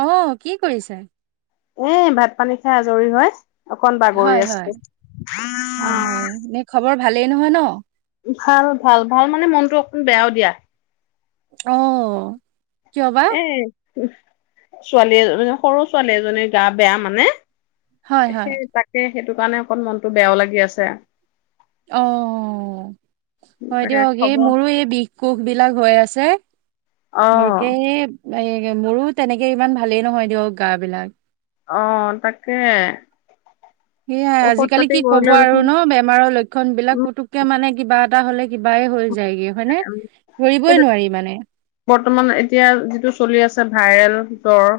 অ কি কৰিছে। এ ভাত -পানী খাই আজৰি হৈ অকন হয়, বাগৰি হয়, আছো অ। হয়, হয়, নে খবৰ ভালেই নহয় ন। ভাল -ভাল -ভাল-ভাল মানে মনতটো অকমান বেয়াও দিয়া। অহ কিয় বা? উম ছোৱালী এজ এজনী সৰু ছোৱালী এজনীৰ গা বেয়া মানে হয়, হয়, সেই তাকে সেইটো কাৰণে অকণ মনতটো বেয়াও লাগি আছে। অ হয় তাকে দিয়ক এই খবৰ মোৰো এই বিষ কোষ বিলাক হৈ আছে অ বৰকে সেই মোৰো তেনেকে ইমান ভালেই নহয় দিয়ক গা বিলাক। অ তাকে সেয়াই ঔষধ আজিকালি পাতি কি কব কৰিলেও আৰু দেখোন ন বেমাৰৰ লক্ষণ বিলাক উম পতুককে মানে কিবা এটা হ'লে কিবাই হৈ যায়গে হয়নে, এইটো ধৰিবই নোৱাৰি মানে বৰ্তমান এতিয়া যিটো চলি আছে ভাইৰেল জ্বৰ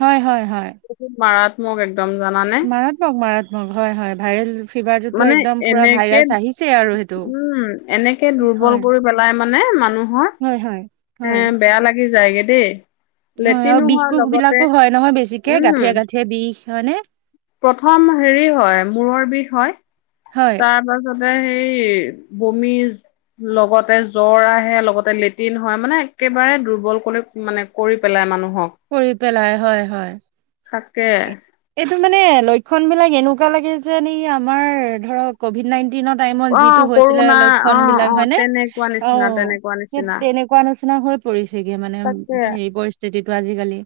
হয় হয় হয়। বহুত মাৰাত্মক একদম জানানে মাৰাত্মক মাৰাত্মক হয় হয় ভাইৰেল ফিভাৰটোতো মানে একদম পুৰা এনেকে ভাইৰাছ আহিছেই আৰু সেইটো, উম এনেকে হয়। দুৰ্বল কৰি পেলাই। মানে মানুহৰ হয় হয় হয় এ বেয়া লাগি যায়গে দেই। হয় আৰু লেট্ৰিনো বিষ কোষ লগতে বিলাকো হয় নহয় বেছিকে উম, গাঁঠিয় গাঠিয়ে বিষ হয়নেে প্ৰথম হেৰি হয় মূৰৰ বিষ হয় হয় তাৰ পাছত সেই বমিজ লগতে জ্বৰ আহে লগতে লেটিন হয় মানে একেবাৰে দুৰ্বল কৰি মানে কৰি পেলাই মানুহ কৰি পেলাই হয় হয় তাকে এইটো মানে লক্ষ খন বিলাক এনেকুৱা লাগে যে আমাৰ ধৰক কভিড নাই দিনৰ টাইমত যিটো অ', হৈছিলে কৰোণা লক্ষণ অ', বিলাক অ', হয় ন তেনেকুৱা অ নিচিনা তেনেকুৱা সেই নিচিনা তেনেকুৱা আচনা হৈ পৰিছিগি মানে তাকে হেৰি পৰিস্থিতিটো আজিকালি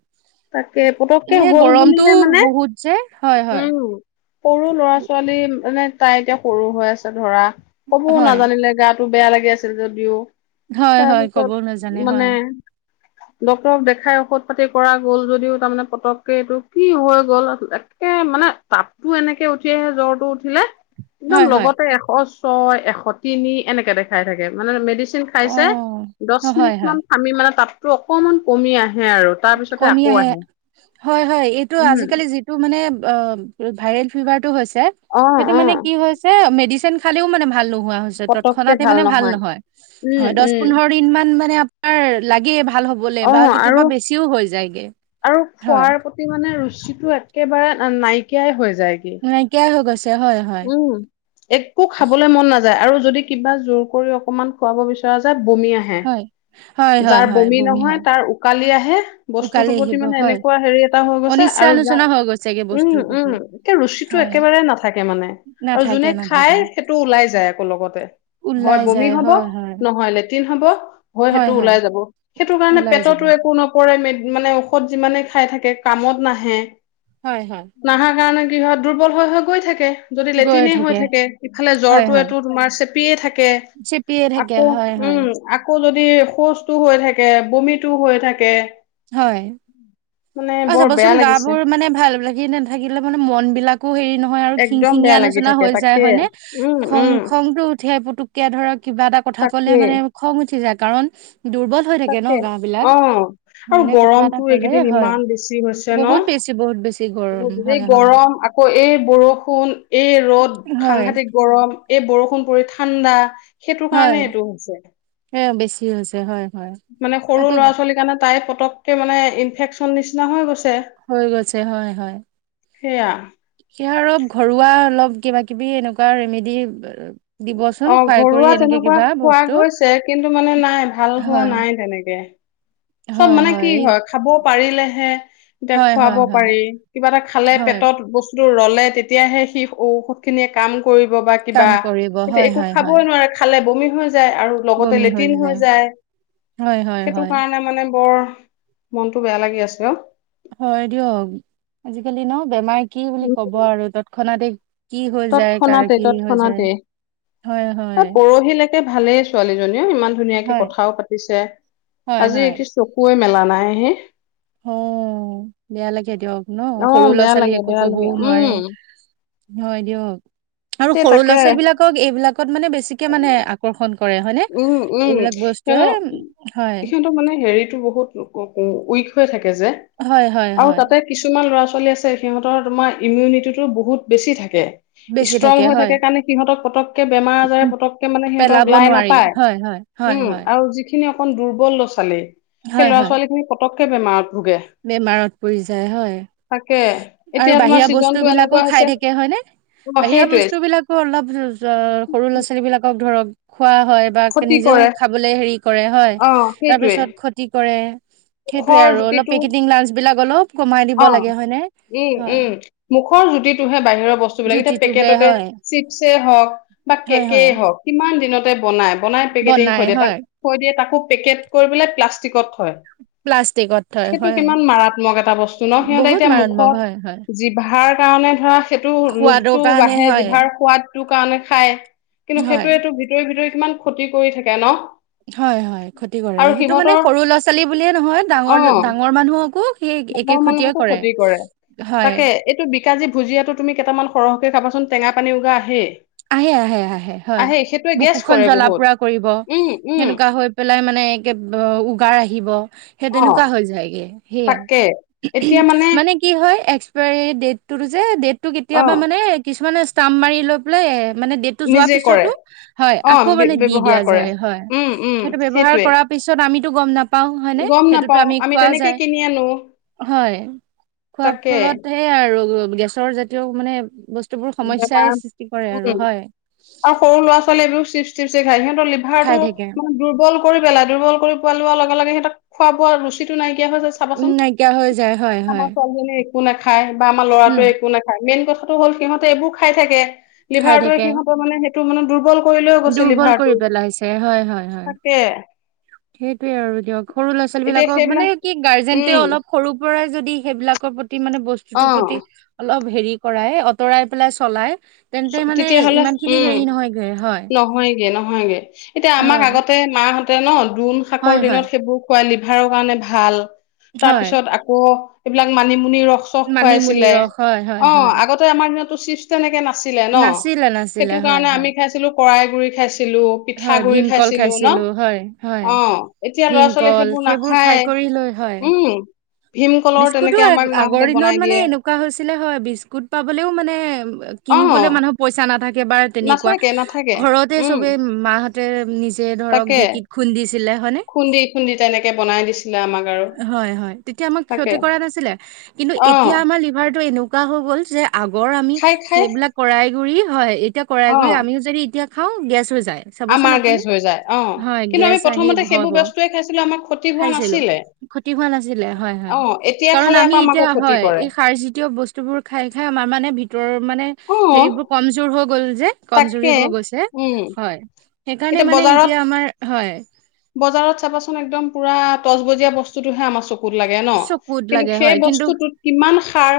তাকে পতককে হ'ল বুলিলে ব মানে বহুত যে হয় হয় উম, সৰু লৰা ছোৱালী মানে তাই এতিয়া সৰু হৈ আছে ধৰা কবও হয় নাজানিলে গাত টো বেয়া লাগি আছিল যদিও হয় হয় ক'ব নাজানে তাৰপিছত হয় মানে ডক্তৰক দেখাই ঔষধ পাতি কৰা। গ'ল যদিও তাৰমানে পতককে এইটো কি হৈ গ'ল একে মানে তাপটো এনেকে উঠি আহে। চ তো উঠিলে একদম হয় হয় লগতে এশ ছয় এশ তিনি এনেকে দেখাই থাকে মানে মেডিসিন অ খাইছে দহ হয় মিনিট হয় মান খামি মানে তাততটো অকমান কমি আহে আৰু তাৰপিছতে কমি হয় হয় এইটো আজিকালি যিটো মানে ভাইৰেল ফিভাৰ টো হৈছিলে অ', সেইটো মানে অ', কি হৈছে মেডিচিন খালেও মানে ভাল ন তৎক্ষণাৎ মানে ভাল নহয় উম, দহ উম। পন্দৰ দিন মানে লাগে ভাল হ'বলে অ বা আৰু কেতিয়াবা বেছ আৰু খোৱাৰ প্ৰতি মানে ৰুচিটো একেবাৰে নাইকিয়াই হৈ যায়। নাইকিয়াই হৈ গৈছে হয় হয় উম একো খাবলৈ মন নাযায় আৰু। যদি কিবা জোৰ কৰি অকমান খুৱাব বিচৰা যায় বমি আহে হয় হয় হয় যাৰ হয় বমি নহয় হয় নহয় তাৰ উকালি আহে। উকালি বস্তুতৰ প্ৰতি আহিব মানে হয় এনেকুৱা হেৰি এটা হৈ গৈছে অনিচ্ছা আৰু যাৰ, আলোচনা হৈ গৈছেগে উম বস্তুৰ প্ৰতি উম একে ৰুচি টো হয় একেবাৰে নাথাকে মানে, আৰু যোনে নাথাকে খাই নাথাকে সেইটো ওলাই যায় আকৌ লগতে। হয় ওলাই বমি যায় হ'ব হয় হয় নহয় লেটিন হ'ব হয় সেইটো ওলাই যাব সেইটো কাৰণে ওলাই যাব পেটতো একো নপৰে মে মানে ঔষধ যিমানে খাই থাকে কামত নাহে হয় হয় নাহা কাৰণে কি হয় দুৰ্বল হৈ হৈ গৈ থাকে। যদি লেটিনে হৈ থাকে ইফালে হয় হয় জ্বৰটোৱেটো তোমাৰ চেপিয়ে থাকে। চেপিয়ে থাকে আকৌ হয় হয় উম আকৌ যদি শৌচটো হৈ থাকে বমিতটো হৈ থাকে। হয়। মানে অ বৰ বেয়া চাবচোন গা লাগিছে, বোৰ মানে ভাল লাগি নাথাকিলে মানে মন বিলাকো হেৰি নহয় খিং একদম খিংঙিয়া বেয়া লাগি আলোচনা থাকে হয় যায় তাকে হয়নে উম, খং উম। খংটো উঠে কথা ক'লে তাকে মানে খং উঠি যায় কাৰণ দুৰ্বল হৈ থাকে তাকে ন' গা বিলাক অ আৰু মনে কথা এটা গৰমটো ক'লে এইকেইদিন হয়। ইমান বেছি হৈছে ন বহুত বেছি বহুত বেছি গৰম এই হয় হয় গৰম আকৌ এই বৰষুণ এই ৰ'দ হয় সাংঘাতিক গৰম এই বৰষুণ পৰি ঠাণ্ডা সেইটো হয় কাৰণে এইটো হৈছে। এ বেছি হৈছে হয়। হয় মানে সৰু আকৌ ল'ৰা ছোৱালীৰ কাৰণে তাই পতকে মানে ইনফেকচন নিচি হৈ গৈছে হয় হয় সেয়া সেই অলপ ঘৰুৱা অলপ কিবা কিবি এনেকুৱা ৰেমেডি দিবচোন অ খুৱাই কৰি ঘৰুৱা এনেকে তেনেকুৱা কিবা খোৱা বস্তু গৈছে কিন্তু মানে নাই ভাল হোৱা হয়। নাই তেনেকে [inaudible] চব মানে কি হয় খাব পাৰিলেহে এতিয়া হয় খুৱাব হয় হয় পাৰি কিবা এটা খালে হয় পেটত বস্তু ৰলে তেতিয়াহে সি ঔষধ খিনিয়ে কাম। কৰিব বা কিবা কাম কৰিব এতিয়া হয় একো হয় হয় খাবই নোৱাৰে খালে বমি হৈ লগতে বমি লেটিন হৈ যায় যাই‌ হয় হয় সেইটো হয় কাৰণে মানে বৰ মনতটো বেয়া লাগি আছে অ হয় দিয়ক আজিকালি ন' বেমাৰ কি বুলি ক'ব আৰু তৎক্ষণাতে কি হৈ যায় কাৰ, তৎক্ষণাতে কি হৈ যায় তৎক্ষণাতে হয়-হয়। কালি ভালেই ছোৱালীজনীও ইমান ধুনীয়াকে কথাও পাতিছে, হয় আজি হয় এইটো চকুৱে মেলা নাইহে অ' বেয়া লাগে দিয়ক ন অ সৰু বেয়া ল'ৰা-ছোৱালী লাগে একো বেয়া কবও লাগে উম নোৱাৰে। হয় দিয়ক আৰু তে সৰু তাকে ল'ৰা-ছোৱালী বিলাকক এইবিলাকত মানে বেছিকে মানে আকৰ্ষণ। কৰে হয়নে? উম-উম এইবিলাক বস্তুৱে সিহঁতৰ, হয় সিহঁতৰ মানে হেৰিতটো বহুত উইক হৈ থাকে যে হয় হয় আৰু হয় তাতে কিছুমান ল'ৰা- ছোৱালী। চলি আছে সিহঁতৰ তোমাৰ ইমিউনিটিটো বহুত বেছি থাকে বেছি ষ্ট্ৰং হৈ হয় থাকে কাৰণে সিহঁতক পতকে বেমাৰ আজাৰে উ পতকে মানে পেলাব সিহঁতক লাই নাপাই নোৱাৰি হয় হয় হয় হয় সেইখিনি অকন দুৰ্বল লৰা-ছোৱালী সেই হয় ল'ৰা হয় ছোৱালী খিনি পটকে বেমাৰ বেমাৰত পৰি যায় হয় তাকে আৰু এতিয়া তোমাৰ বাহিৰা বস্তু ছিজনটো বিলাকো এনেকুৱা হৈছে খাই থাকে হয় নে। অ বাহিৰা সেইটোৱে বস্তু বিলাকো অলপ সৰু ল'ৰা ছোৱালী বিলাকক ধৰক খোৱা হয় বা ক্ষতি নিজেও কৰে খাবলে হেৰি কৰে হয়, অ তাৰ সেইটোৱে পিছত ক্ষতি কৰে। সেইটোয়ে মুখৰ আৰু অলপ জুতিটো পেকেটিং লাঞ্চ বিলাক অলপ কমাই দিব অ লাগে হয়নে। উম হয় উম মুখৰ জুতিটোহে বাহিৰৰ বস্তুবিলাক এতিয়া জুতিটোহে পেকেটতে হয় চিপছে হওক বা হয় হয় কেকেই হওক কিমান দিনত। বনাই বনাই পেকেটিং বনাই থৈ দিয়ে তাক হয় থৈ দিয়ে তাকো পেকেট কৰি পেলাই প্লাষ্টিকত প্লাষ্টিকত থয় সেইটো হয় কিমান মাৰাত্মক এটা বস্তু। সিহঁতে বহুত এতিয়া মাৰাত্মক মুখত হয় হয় জিভাৰ কাৰণে ধৰা সেইটো সোৱাদৰ লোভটো কাৰণে বাঢ়ে হয় জিভাৰ সোৱাদটো কাৰণে খাই কিন্তু হয় সেইটোৱেটো ভিতৰি ভিতৰি কিমান ক্ষতি কৰি থাকে ন'। হয়-হয় ক্ষতি কৰে, আৰু সেইটো মানে সিহঁতৰ সৰু ল'ৰা-ছোৱালী বুলিয়ে নহয় ডাঙৰ অ', ডাঙৰ মানুহকো সেই একে ডাঙৰ ক্ষতিয়ে মানুহকো ক্ষতি কৰে হয় তাকে এইটো বিকাজি ভুজিয়াটো তুমি কেইটামান সৰহকে খাবাচোন, টেঙা পানী উগাৰ আহে। আহে আহে আহে হয় সেইটোৱে গেছ বুকুখন কৰে জ্বলা বহুত। পুৰা কৰিব উম, উম, সেনেকুৱা হৈ পেলাই মানে একে উগাৰ আহিব সেই তেনেকুৱা অ', হৈ যায়গে সেইয়াই তাকে। মানে কি হয়। ডেটতো যে ডেটটো কেতিয়াবা অ', মানে কিছুমানে ষ্টাম্প মাৰি লৈ পেলাই মানে ডেটটো যোৱাৰ নিজে কৰে। পিছতো হয় অ', আকৌ ব্য- মানে দি ব্যৱহাৰ দিয়া কৰে। যায় হয় উম, উম, সেইটো ব্যৱহাৰ সেইটোৱে। কৰাৰ পিছত আমি পাও হয়নে গম সেইটোতো নাপাও আমি খোৱা তেনেকে যায়। কিনি আনো। হয় খোৱাৰ তাকে ফলত হে আৰু গেছৰ জাতীয় মানে বস্তুবোৰ সমস্যা বেমাৰ উম' আৰু সৰু ল'ৰা-ছোৱালীয়ে এইবোৰও চিপ- চিপচ খায় সিহঁতৰ খাই লিভাৰটো থাকে মানে দুৰ্বল। কৰি পেলাই দুৰ্বল কৰি পোৱা লোৱাৰ লগে-লগে সিহঁতৰ খোৱা-বোৱা ৰুচিটো নাইকিয়া হৈছে উম চাবাচোন নাইকিয়া হৈ যায় হয় হয় আমাৰ ছোৱালীজনী। একো নাখায় বা আমাৰ উম ল'ৰাটোৱে একো নাখায় মেইন কথাটো হ'ল সিহঁতে এইবোৰ খাই থাকে। খাই লিভাৰটোৱে থাকে সিহঁতৰ মানে সেইটো মানে দুৰ্বল। কৰি লৈ গৈছে দুৰ্বল কৰি লিভাৰটো পেলাইছে হয় হয় হয় তাকে সেইটোয়ে আৰু দিয়ক সৰু ল'ৰা-ছোৱালী এতিয়া বিলাকক মানে সেইবিলাক কি গাৰ্জেন্টেও উম অলপ সৰুৰ পৰাই যদি সেইবিলাকৰ প্ৰতি মানে অ বস্তুটোৰ প্ৰতি অলপ হেৰি কৰাই আঁতৰাই পেলাই চলাই তেন্তে মানে তেতিয়াহ'লে ইমান খিনি উম হেৰি নহয়গৈ হয়। নহয়গে নহয়গে, এতিয়া আমাক হয় আগতে মাহঁতে ন' দোন শাকৰ হয় দিনত হয় সেইবোৰ খুৱালিব ভাল হয় তাৰপিছত আকৌবিলাক মান আপুনি ৰস চস মানিমুনি খুৱাইছিলে ৰস হয় হয় অ', হয় আগতে আমাৰ দিনত চিপছ তেনেকে নাছিলে ন' নাছিলে নাছিলে সেইটো হয় কাৰণে হয় আমি খাইছিলো কৰাই গুৰি খাইছিলো হয় পিঠাগুৰি ভীমকল ন খাইছিলো হয় হয় অ এতিয়া ল'ৰা ছোৱালীয়ে ভীমকল সেইবোৰ নাখায় খাই কৰি লৈ হয় হয়। উম ভীমকলৰ বিস্কুতো তেনেকে আমাক আগৰ মাহঁতে দিনত বনাই মানে দিয়ে এনেকুৱা হৈছিলে হয় বিস্কুট পাবলেও মানে অ কিনলৈ মানুহ পইচা নাথাকে একেবাৰ তেনেকুৱা নাথাকে নাথাকে ঘৰতে উম চবেই মাহঁতে নিজে ধৰক তাকে ঢেঁকীত খুন্দিছে। খুন্দি খুন্দি তেনেকে বনাই দিছিলে আমাক আৰু হয় হয় তেতিয়া আমাক থাকে ক্ষতি কৰা নাছিলে কিন্তু অ এতিয়া আমাৰ লিভাৰটো এনে [unintelligible] হৈ গ'ল যে আগৰ আমি খাই খাই সেইবিলাক কৰাইগুৰি হয় এতিয়া অ কৰাইগুৰি আমিও যদি এতিয়া হ গেছো যায় চাবচোন আমাৰ আপুনি গেছ হৈ যায় অ হয় কিন্তু আমি গেছ আহি প্ৰথমতে সেইবোৰ হব বস্তুৱে খাইছিলো আমাৰ ক্ষতি হোৱা খাইছিলো নাছিলে ক্ষতি হোৱা নাছিলে হয় হয় অ এতিয়া কাৰণ খালে আমি আকৌ আমাকো এতিয়া ক্ষতি হয় কৰে এই সাৰজাতীয় বস্তুবোৰ খাই খাই আমাৰ মানে ভিতৰৰ মানে অ হেৰিবোৰ কমজোৰ হৈ গ'ল যে কমজৰি তাকে হৈ গৈছে উম হয়। সেইকাৰণে এতিয়া মানে বজাৰত আমাৰ হয় বজাৰত চাবাচোন একদম পুৰা তচবজীয়া বস্তুটোহে আমাৰ চকুত লাগে ন চকুত কিন্তু লাগে সেই হয় কিন্তু বস্তুটোত কিমান সাৰ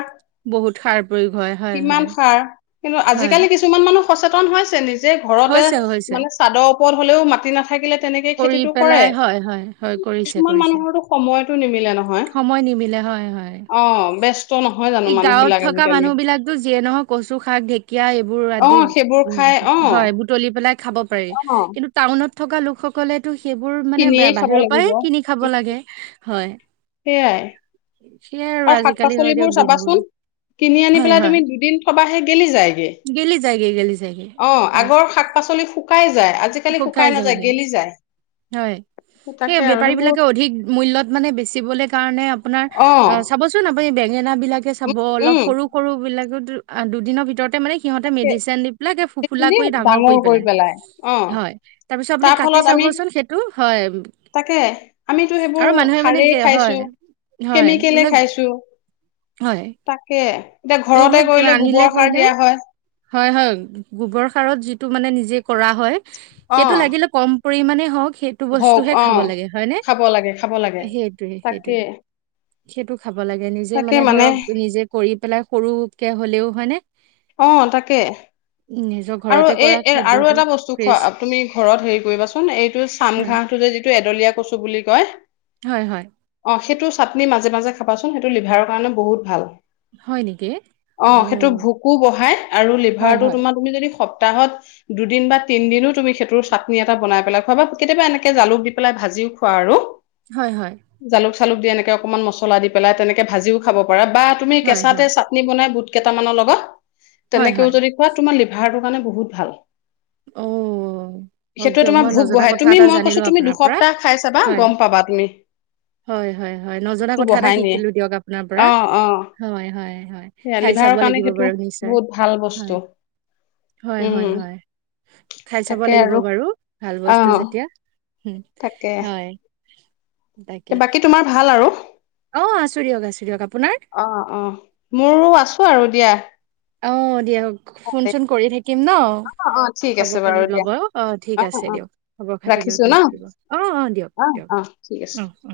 বহুত সাৰ প্ৰয়োগ হয় হয় কিমান হয় সাৰ কিন্তু হয় আজিকালি কিছুমান মানুহ সচেতন হৈছে নিজে ঘৰতে হৈছে হৈছে মানে ওৰত হলেও মাতি নাথাকিলে তেনেকে কৰি খেতিটো কৰে পেলাই হয় হয় হয় কৰিছে কিছুমান কৰিছে মানুহৰতো সময়তো নিমিলে নহয় সময় নিবিলে হয় হয় অ ব্যস্ত নহয় জানো এই মানুহ গাঁৱত বিলাক থকা আজিকালি মানুহ বিিলাকতো যিয়ে নহয় কচু শাক ঢেকীয়া এইবোৰ অ আদি সেইবোৰ উ খাই অ হয় এই বুতলি পেলাই খাব। অ কিন্তু টাউনত থকা লোকসকলে টো সেইবোৰ মানে কিনিয়ে খাব বাহিৰৰ লাগিব পৰাই কিনি খাব লাগে হয়। সেইয়াই সেইয়াই আৰু শাক আজিকালি হয় পাচলিবোৰ দিয়ক দিনবোৰ চাবাচোন। কিনি আনি হয় পেলাই হয় তুমি দুদিন থবাহে গেলি যায়গে, গেলি যায়গে গেলি যায়গে অ', হয় আগৰ শাক পাচলি য আজিকালি শুকাই নাযায় গেলি যায় হয় সেই তাকে আৰু বেপাৰী সেইবোৰ বিলাকে অধিক মূল্যত মানে বেচিবলৈ কাৰণে আপোনাৰ অ চাবচোন আপুনি বেঙেনা বিলাকে উম চাব উম অলপ সৰু সৰু বিলাকত দুদিনৰ ভিতৰতে মানে সিহঁতে সে- মেডিচিন দি পেলাইে ফোফুলা কৰি ডাঙৰ কৰি পেলাই হয় তাৰ পিছত আপুনি কাটি ফলত আমি চাবচোন সেইটো হয়। তাকে আমিতো আৰু সেইবোৰ মানুহে মানে সাৰ কি হয় খাইছো হয় কেমিকলে এইবিলাক খাইছো। হয় তাকে এতিয়া ঘৰতে এইবিলাক কিবা কৰিলে আনিলে গোবৰ সাৰ কৰিলেও দিয়া হয় হয় হয় গব সাৰত যিটো মানে নিজে কৰা হয় অ সেইটো লাগিলে কমে হক সেইটো হওক বস্তুহে অ খাব লাগে হয় ন খাব লাগে খাব লাগে সেইটোোৱে তাকে সেইটোোৱে সেইটো খাব লাগে নিজে মানে ধৰক নিজে কৰি পেলাই সৰুকে হলেও হয় নে অ', তাকে। নিজৰ আৰু ঘৰতে এই কৰা এ আৰু খাদ্যটো এটা বস্তু ফ্ৰেছ খোৱা তুমি ঘৰত হেৰি কৰিবাচোন এইটো হয় চামঘাঁহটো যে যিটো এডলীয়া কচু বুলি কয়। হয় হয় অ', সেইটো চাটনি মাজে মাজে খাবাচোন সেইটো লিভাৰৰ কাৰণে বহুত ভাল। হয় নেকি অ সেইটো ভোকো বঢহাই আৰু হয় লিভাৰতটো হয় তোমাৰ তুমি যদি সপ্তাহত দুদিন বা তিনদিনো তুমি সেইটোৰ চাটনি এটা বনাই পেলাই খোৱা বা কেতিয়াবা এনেকে জালু পেলাই ভাজিও খোৱা আৰু হয় হয় জালুক দি এনেকৈ অকণমান মছলা দি পেলাই তেনেকৈ ভাজিও খাব পাৰে বা তুমি হয় হয় কেঁচাতে চাটনি বনাই বুট কেইটামানৰ লগত হয় তেনেকেও হয় যদি খোৱা তোমাৰ লিভাৰটোৰ কাৰণে বহুত ভাল অ। হওক সেইটোৱে দিয়ক তোমাৰ মই ভোক নজনা বঢ়াই কথা তুমি এটা মই কৈছো জানিলো তুমি আপোনাৰ পৰা দুসপ্তাহ খাই চাবা হয় গম পাবা তুমি হয় হয় হয় নজনা ভোকটো কথা এটা বঢ়াই নিয়ে শিকিলো দিয়ক আপোনাৰ পৰা অ অ হয় হয় হয় সেয়া খাই চাব লিভাৰৰ কাৰণে লাগিব সেইটো বাৰু নিশ্চয় বহুত ভাল বস্তু হয়। হয় উম হয় হয় খাই চাব তাকে লাগিব আৰু বাৰু ভাল অ বস্তু যেতিয়া। উম তাকে হয় তাকে বাকী তোমাৰ ভাল আৰু। অ আছো দিয়ক আছো দিয়ক আপোনাৰ অ অ মোৰো আছো আৰু দিয়া। অ দিয়াক অ ফোন চোন কৰি থাকিম ন অ ঠিক আছে খবৰ বাৰু খাতি দিয়া লব অ অ ঠিক আছে দিয়ক খবৰ খাতি লৈ ৰাখিছো ন কৰি থাকিব অ অ দিয়ক দিয়ক। অ ঠিক আছে অ অ